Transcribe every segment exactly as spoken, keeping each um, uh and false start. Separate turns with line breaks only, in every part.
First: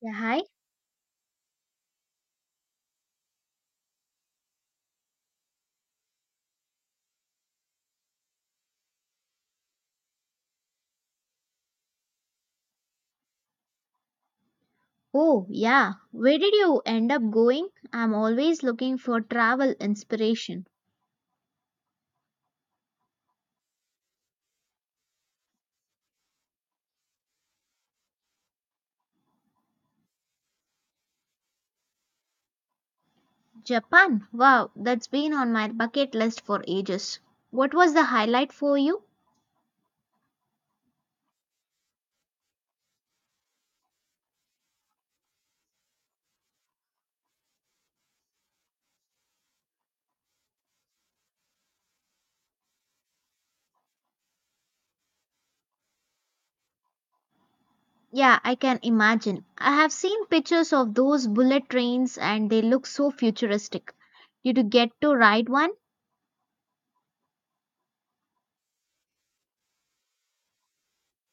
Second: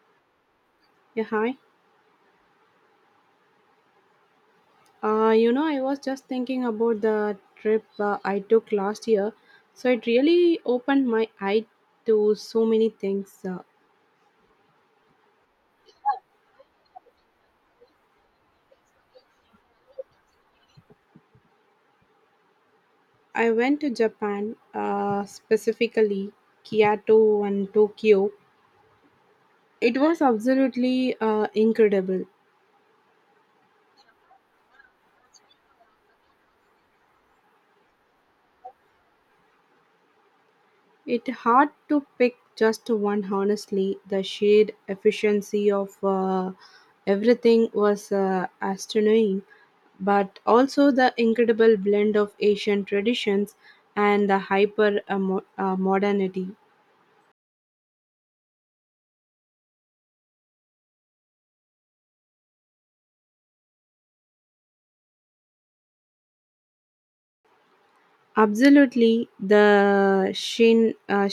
Yeah, hi.
Yeah, hi. Uh, you know, I was just thinking about the trip uh, I took last year. So it really opened my eye to so many things. Uh,
Oh, yeah. Where did you end up going? I'm always looking for travel inspiration.
I went to Japan, uh, specifically Kyoto and Tokyo. It was absolutely uh, incredible.
Japan. Wow, that's been on my bucket list for ages. What was the highlight for you?
It hard to pick just one. Honestly, the sheer efficiency of uh, everything was uh, astonishing, but also the incredible blend of Asian traditions and the hyper uh, mo- uh, modernity.
Yeah, I can imagine. I have seen pictures of those bullet trains and they look so futuristic. Did you get to ride one?
Absolutely, the Shin uh,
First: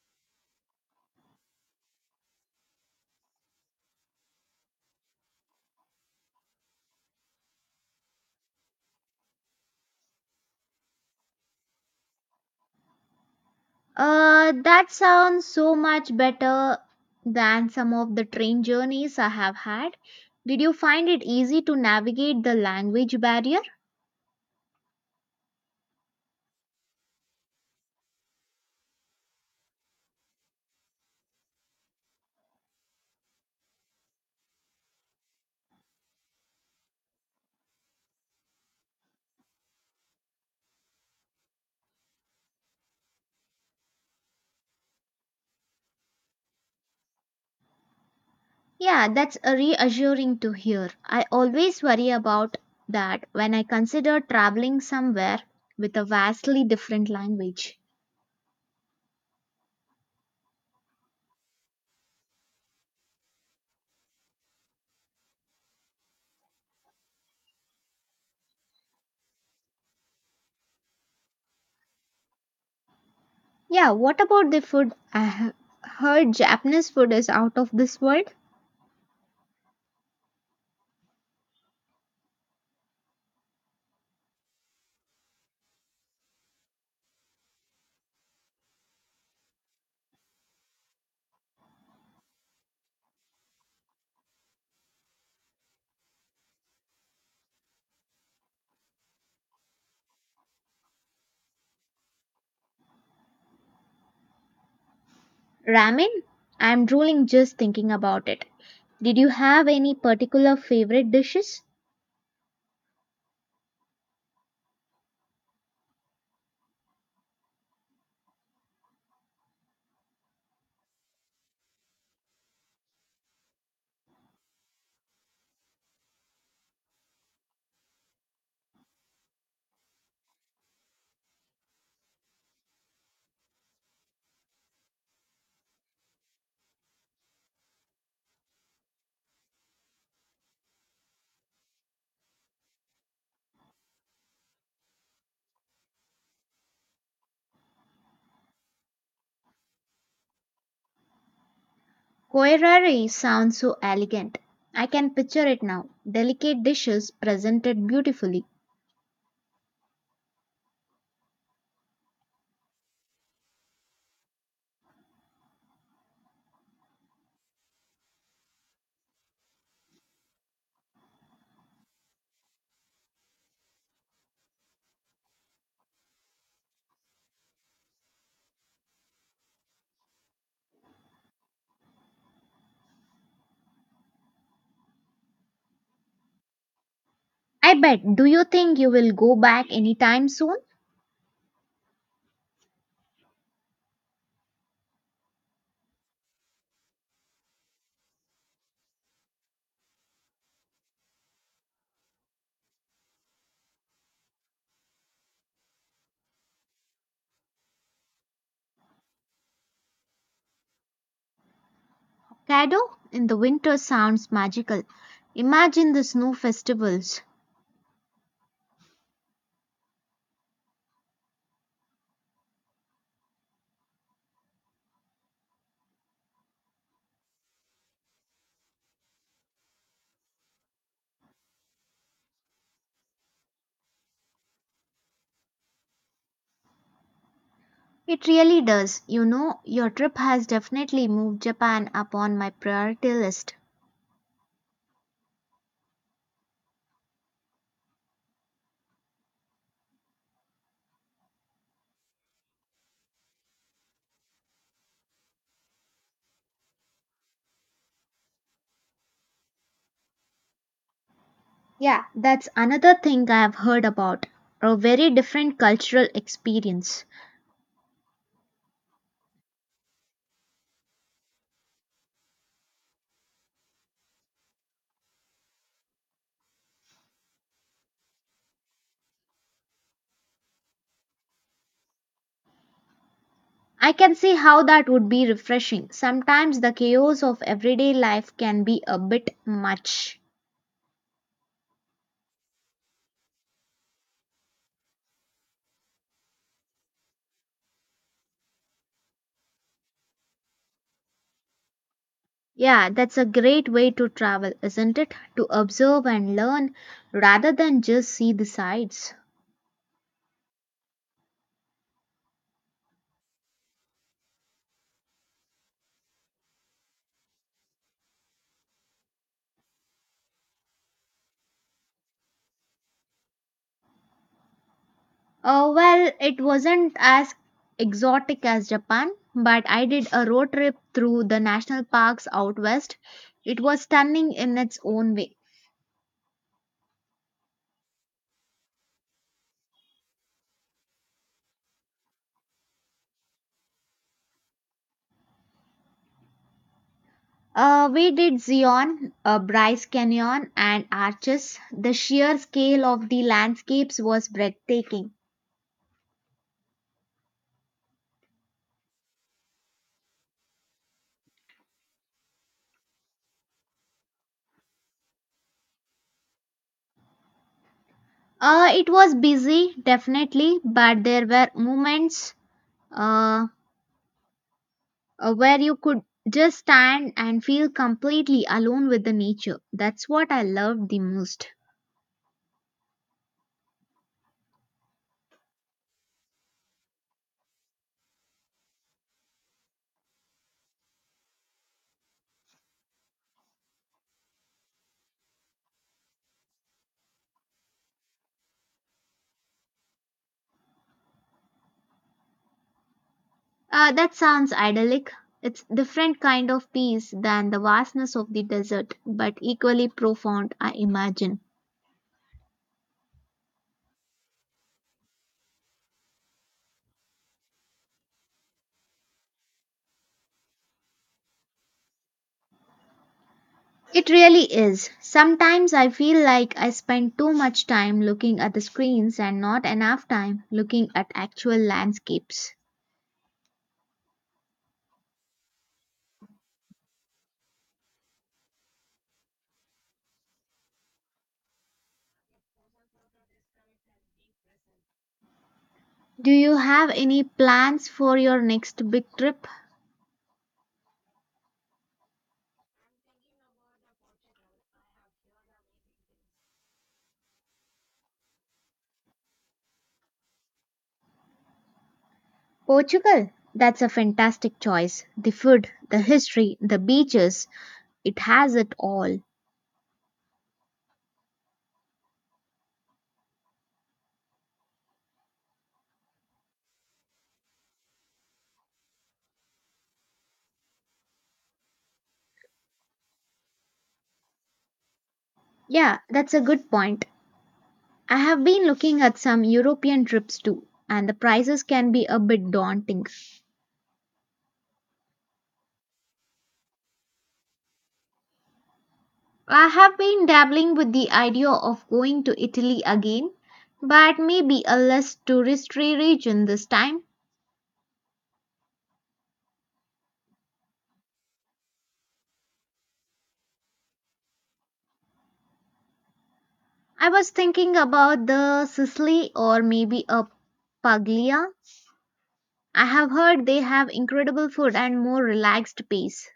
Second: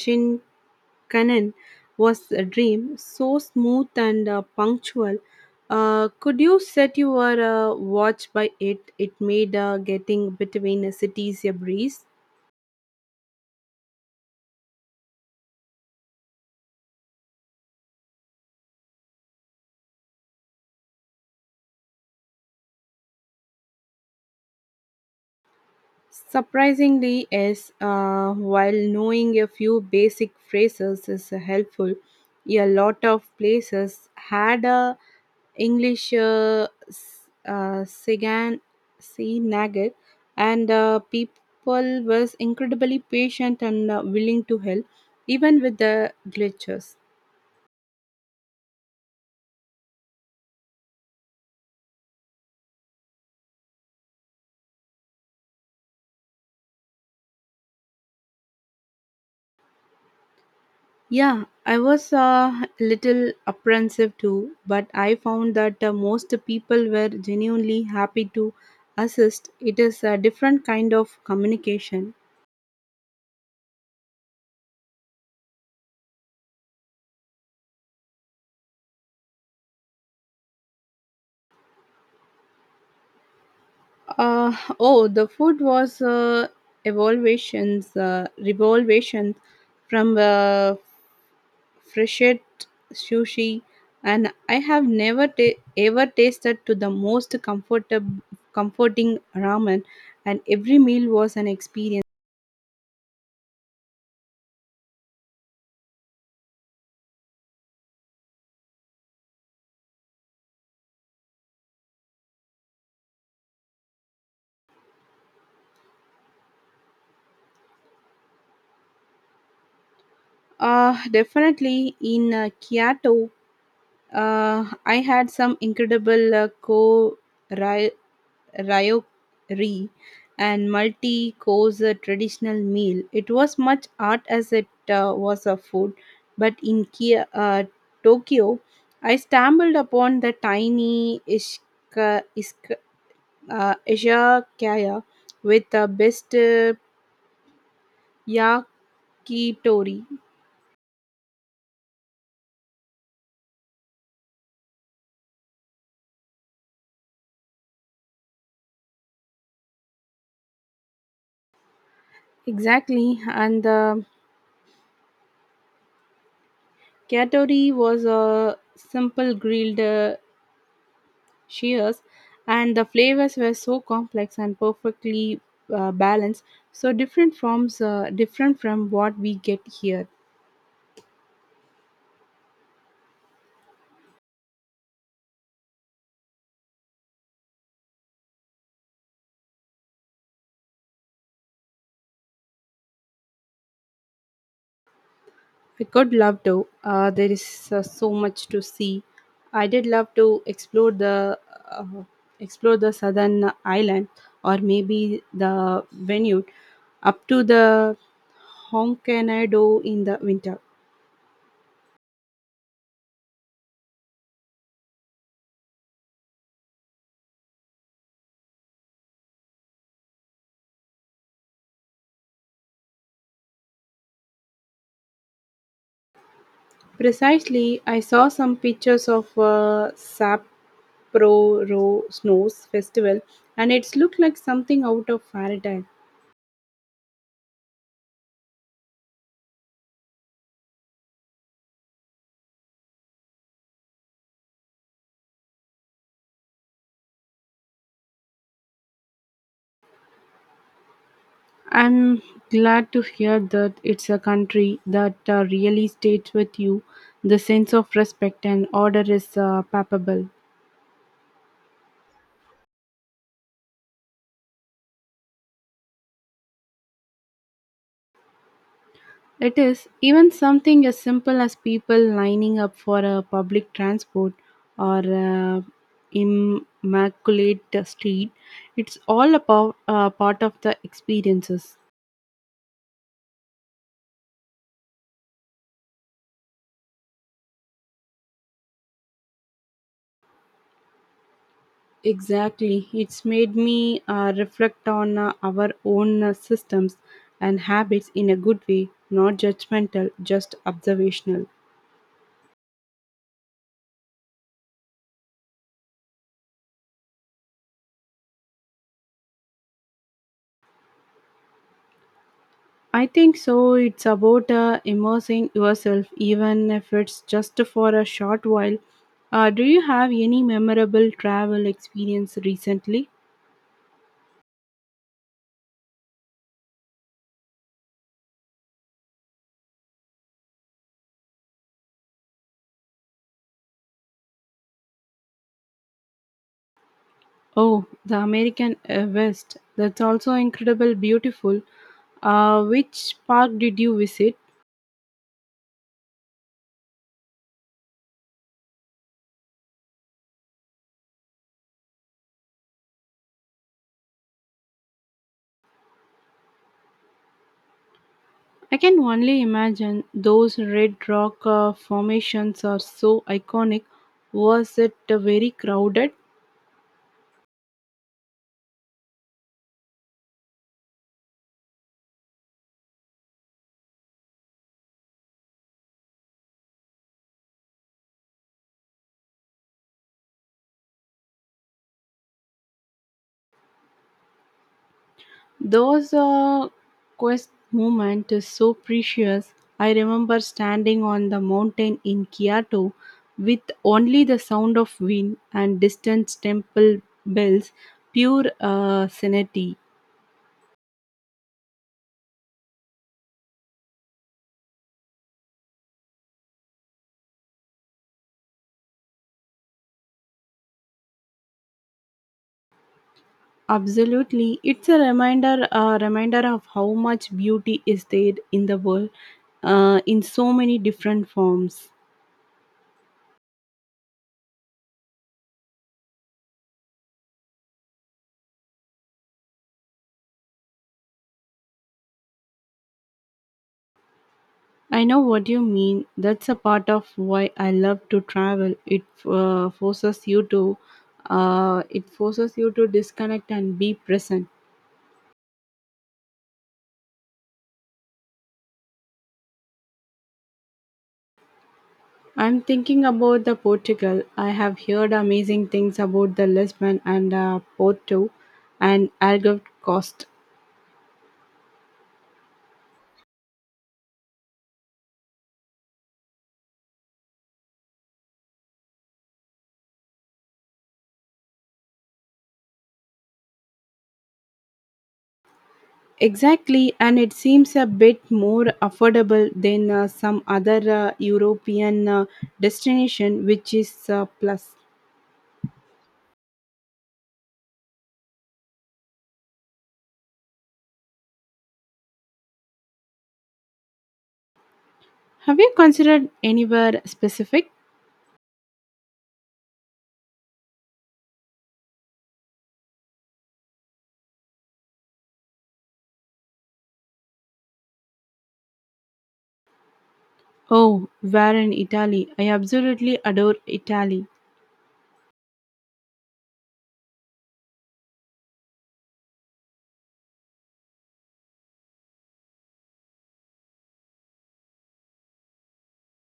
Shinkansen was a dream, so smooth and uh, punctual. Uh, could you set your uh, watch by it? It made uh, getting between the cities a breeze.
Uh, that sounds so much better than some of the train journeys I have had. Did you find it easy to navigate the language barrier?
Surprisingly, yes, uh, while knowing a few basic phrases is helpful, a lot of places had a English uh, s- uh, Sigan Nagel, and uh, people was incredibly patient and uh, willing to help, even with the glitches.
Yeah, that's a reassuring to hear. I always worry about that when I consider traveling somewhere with a vastly different language.
Yeah, I was uh, a little apprehensive too, but I found that uh, most people were genuinely happy to assist. It is a different kind of communication.
Yeah, what about the food? I have heard Japanese food is out of this world.
Uh, oh, the food was uh, evaluations, uh, revolvations from uh, freshet sushi, and I have never ta- ever tasted to the most comfortable, comforting ramen, and every meal was an experience.
Ramen? I'm drooling just thinking about it. Did you have any particular favorite dishes?
Uh, definitely in uh, Kyoto, uh, I had some incredible uh, ko ry- ryokuri and multi course uh, traditional meal. It was much art as it uh, was a food, but in Kia, uh, Tokyo, I stumbled upon the tiny ishka, ishka, uh, izakaya with the best uh, yakitori.
Koirari sounds so elegant. I can picture it now. Delicate dishes presented beautifully.
Exactly, and the Katori was a simple grilled uh, shears, and the flavors were so complex and perfectly uh, balanced, so different forms, uh, different from what we get here.
I bet. Do you think you will go back anytime soon?
I could love to. Uh, there is uh, so much to see. I did love to explore the uh, explore the southern island, or maybe the Vineyard, up to the Hokkaido in the winter.
Kado in the winter sounds magical. Imagine the snow festivals.
Precisely, I saw some pictures of uh, Sapporo Snows Festival, and it's looked like something out of fairy tale.
It really does. You know, your trip has definitely moved Japan up on my priority list.
I'm glad to hear that it's a country that uh, really stays with you. The sense of respect and order is uh, palpable.
Yeah, that's another thing I have heard about. A very different cultural experience.
It is even something as simple as people lining up for a public transport or a immaculate street. It's all about uh, part of the experiences.
I can see how that would be refreshing. Sometimes the chaos of everyday life can be a bit much.
Exactly. It's made me uh, reflect on uh, our own uh, systems and habits in a good way, not judgmental, just observational.
Yeah, that's a great way to travel, isn't it? To observe and learn rather than just see the sights.
I think so. It's about uh, immersing yourself, even if it's just for a short while. Uh, do you have any memorable travel experience recently?
Uh, well, it wasn't as exotic as Japan, but I did a road trip through the national parks out west. It was stunning in its own way.
Oh, the American uh, West. That's also incredible, beautiful. Uh, which park did you visit?
Uh, we did Zion, uh, Bryce Canyon, and Arches. The sheer scale of the landscapes was breathtaking.
I can only imagine those red rock uh, formations are so iconic. Was it uh, very crowded?
Uh, it was busy, definitely, but there were moments uh, uh, where you could just stand and feel completely alone with the nature. That's what I loved the most.
Those uh, quest moment is so precious. I remember standing on the mountain in Kyoto with only the sound of wind and distant temple bells, pure uh, sanity.
Uh, that sounds idyllic. It's different kind of peace than the vastness of the desert, but equally profound, I imagine.
Absolutely, it's a reminder a reminder of how much beauty is there in the world, uh, in so many different forms.
It really is. Sometimes I feel like I spend too much time looking at the screens and not enough time looking at actual landscapes.
I know what you mean. That's a part of why I love to travel. It uh, forces you to uh, it forces you to disconnect and be present.
Do you have any plans for your next big trip?
I'm thinking about the Portugal. I have heard amazing things about the Lisbon and uh, Porto and Algarve coast.
Portugal. That's a fantastic choice. The food, the history, the beaches, it has it all.
Exactly, and it seems a bit more affordable than uh, some other uh, European uh, destination, which is a plus.
Yeah, that's a good point. I have been looking at some European trips too, and the prices can be a bit daunting.
Have you considered anywhere specific?
I have been dabbling with the idea of going to Italy again, but maybe a less touristy region this time.
Oh, where in Italy? I absolutely adore Italy.
I was thinking about the Sicily or maybe a Puglia. I have heard they have incredible food and more relaxed pace.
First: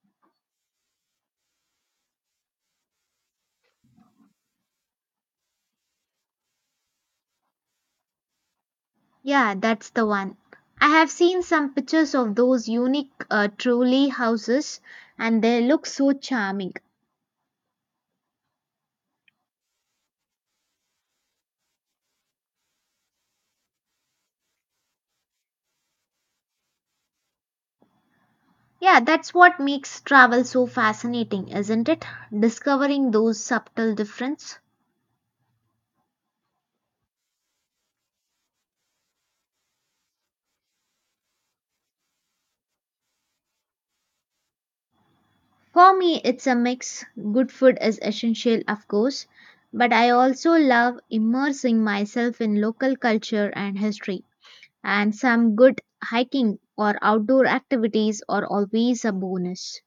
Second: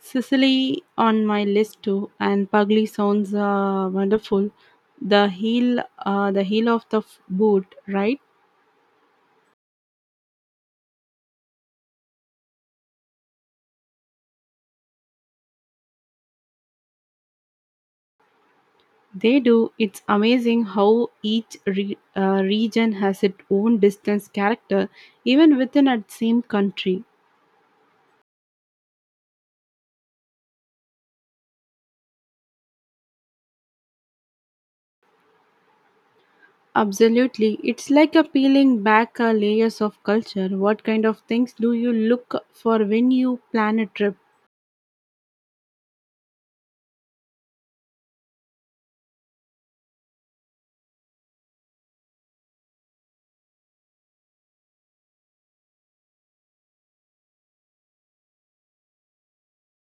Sicily on my list too, and Pugli sounds uh, wonderful. The heel, uh, the heel of the f- boot, right?
Yeah, that's the one. I have seen some pictures of those unique uh, trolley houses and they look so charming.
They do. It's amazing how each re- uh, region has its own distinct character, even within a same country.
Yeah, that's what makes travel so fascinating, isn't it? Discovering those subtle differences.
Absolutely, it's like a peeling back uh, layers of culture. What kind of things do you look for when you plan a trip?
For me, it's a mix. Good food is essential, of course, but I also love immersing myself in local culture and history. And some good hiking or outdoor activities are always a bonus.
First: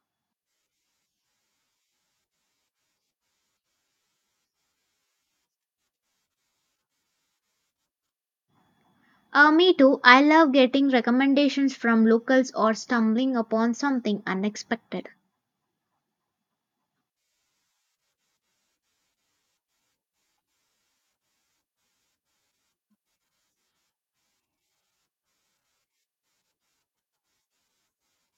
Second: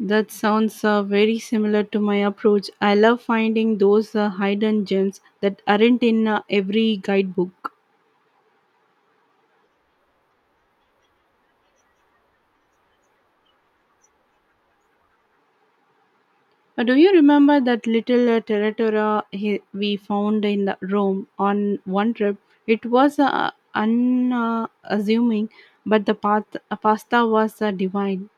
That sounds uh, very similar to my approach. I love finding those uh, hidden gems that aren't in uh, every guidebook.
Uh, me too. I love getting recommendations from locals or stumbling upon something unexpected.
Uh, do you remember that little uh, territora he- we found in the Rome on one trip? It was uh, unassuming, uh, but the path, uh, pasta was uh, divine.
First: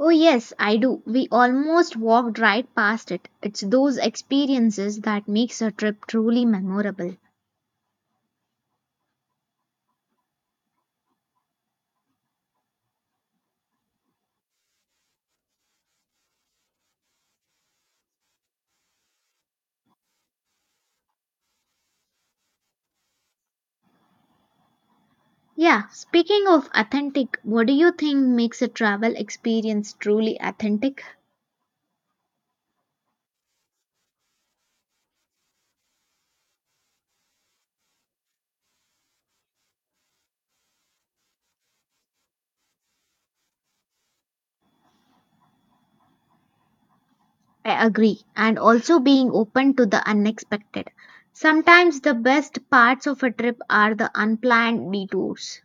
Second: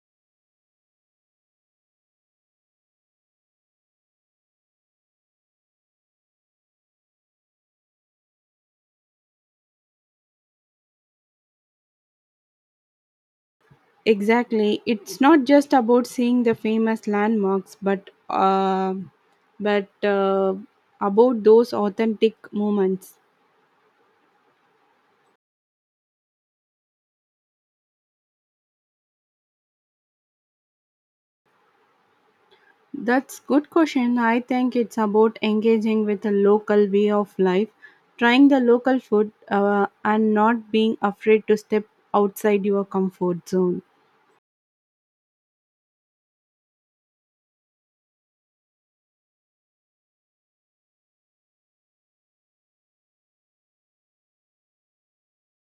Oh, yes, I do. We almost walked right past it. It's those experiences that makes a trip truly memorable.
Exactly. It's not just about seeing the famous landmarks, but uh, but uh, about those authentic moments.
Yeah, speaking of authentic, what do you think makes a travel experience truly authentic?
That's good question. I think it's about engaging with the local way of life, trying the local food, uh, and not being afraid to step outside your comfort zone.
I agree, and also being open to the unexpected. Sometimes the best parts of a trip are the unplanned detours.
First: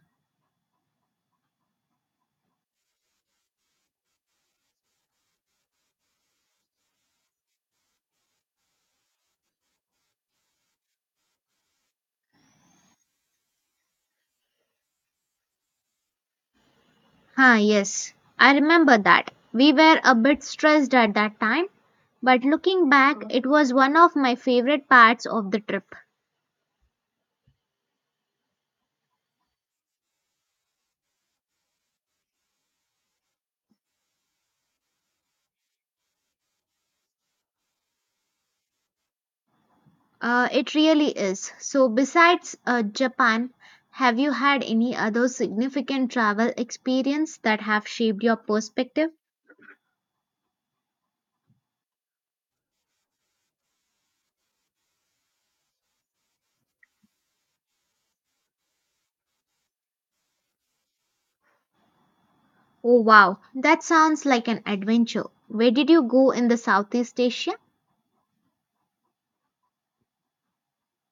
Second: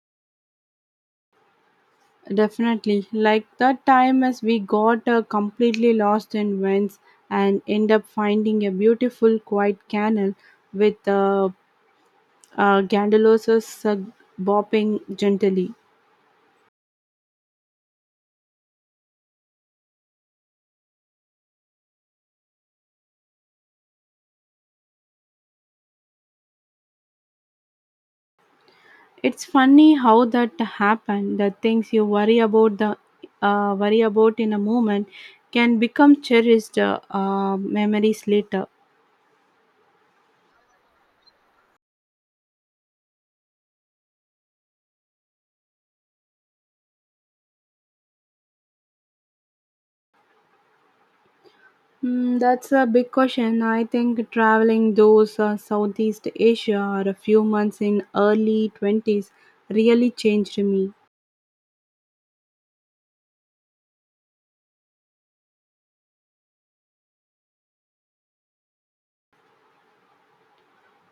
Definitely, like the time as we got uh, completely lost in winds and end up finding a beautiful quiet canal with uh, uh, gandalos uh, bopping gently.
Ah, yes, I remember that. We were a bit stressed at that time, but looking back, it was one of my favorite parts of the trip.
It's funny how that happened. The things you worry about the uh, worry about in a moment can become cherished uh, uh, memories later.
Uh, it really is. So, besides uh, Japan, have you had any other significant travel experience that have shaped your perspective?
Mm, that's a big question. I think traveling those uh, Southeast Asia or a few months in early twenties really changed me.
Oh, wow, that sounds like an adventure. Where did you go in the Southeast Asia?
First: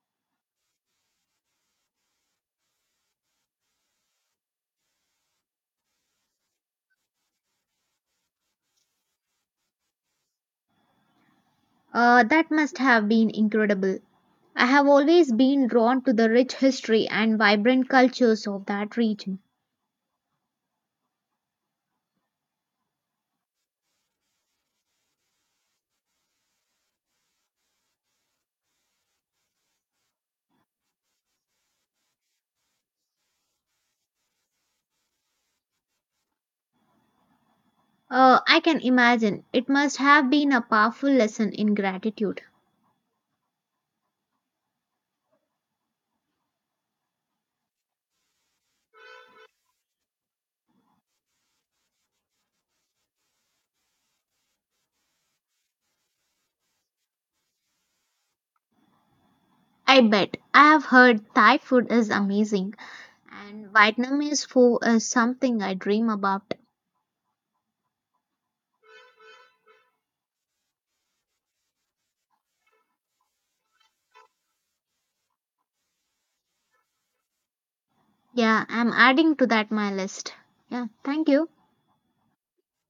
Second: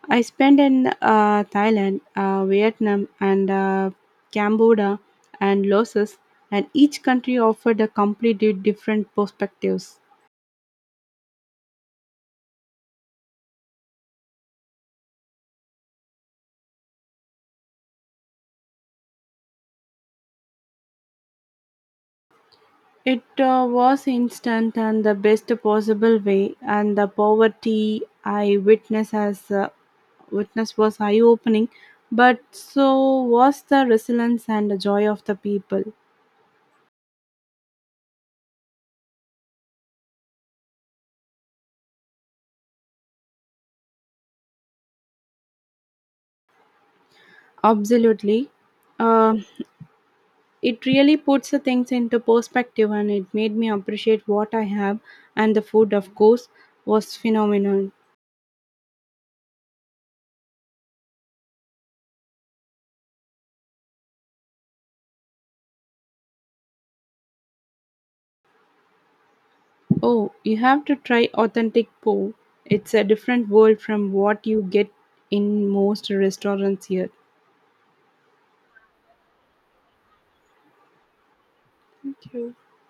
I spent in uh, Thailand, uh, Vietnam, and uh, Cambodia and Laos, and each country offered a completely different perspectives.
Uh, that must have been incredible. I have always been drawn to the rich history and vibrant cultures of that region.
It uh, was instant and the best possible way, and the poverty I witnessed as uh, witness was eye-opening, but so was the resilience and the joy of the people.
Uh, I can imagine it must have been a powerful lesson in gratitude.
Absolutely, uh, it really puts the things into perspective, and it made me appreciate what I have, and the food, of course, was phenomenal.
I bet. I have heard Thai food is amazing. And Vietnam is for uh, something I dream about.
Oh, you have to try authentic po. It's a different world from what you get in most restaurants here.
Yeah, I'm adding to that my list. Yeah, thank you.
Thank you.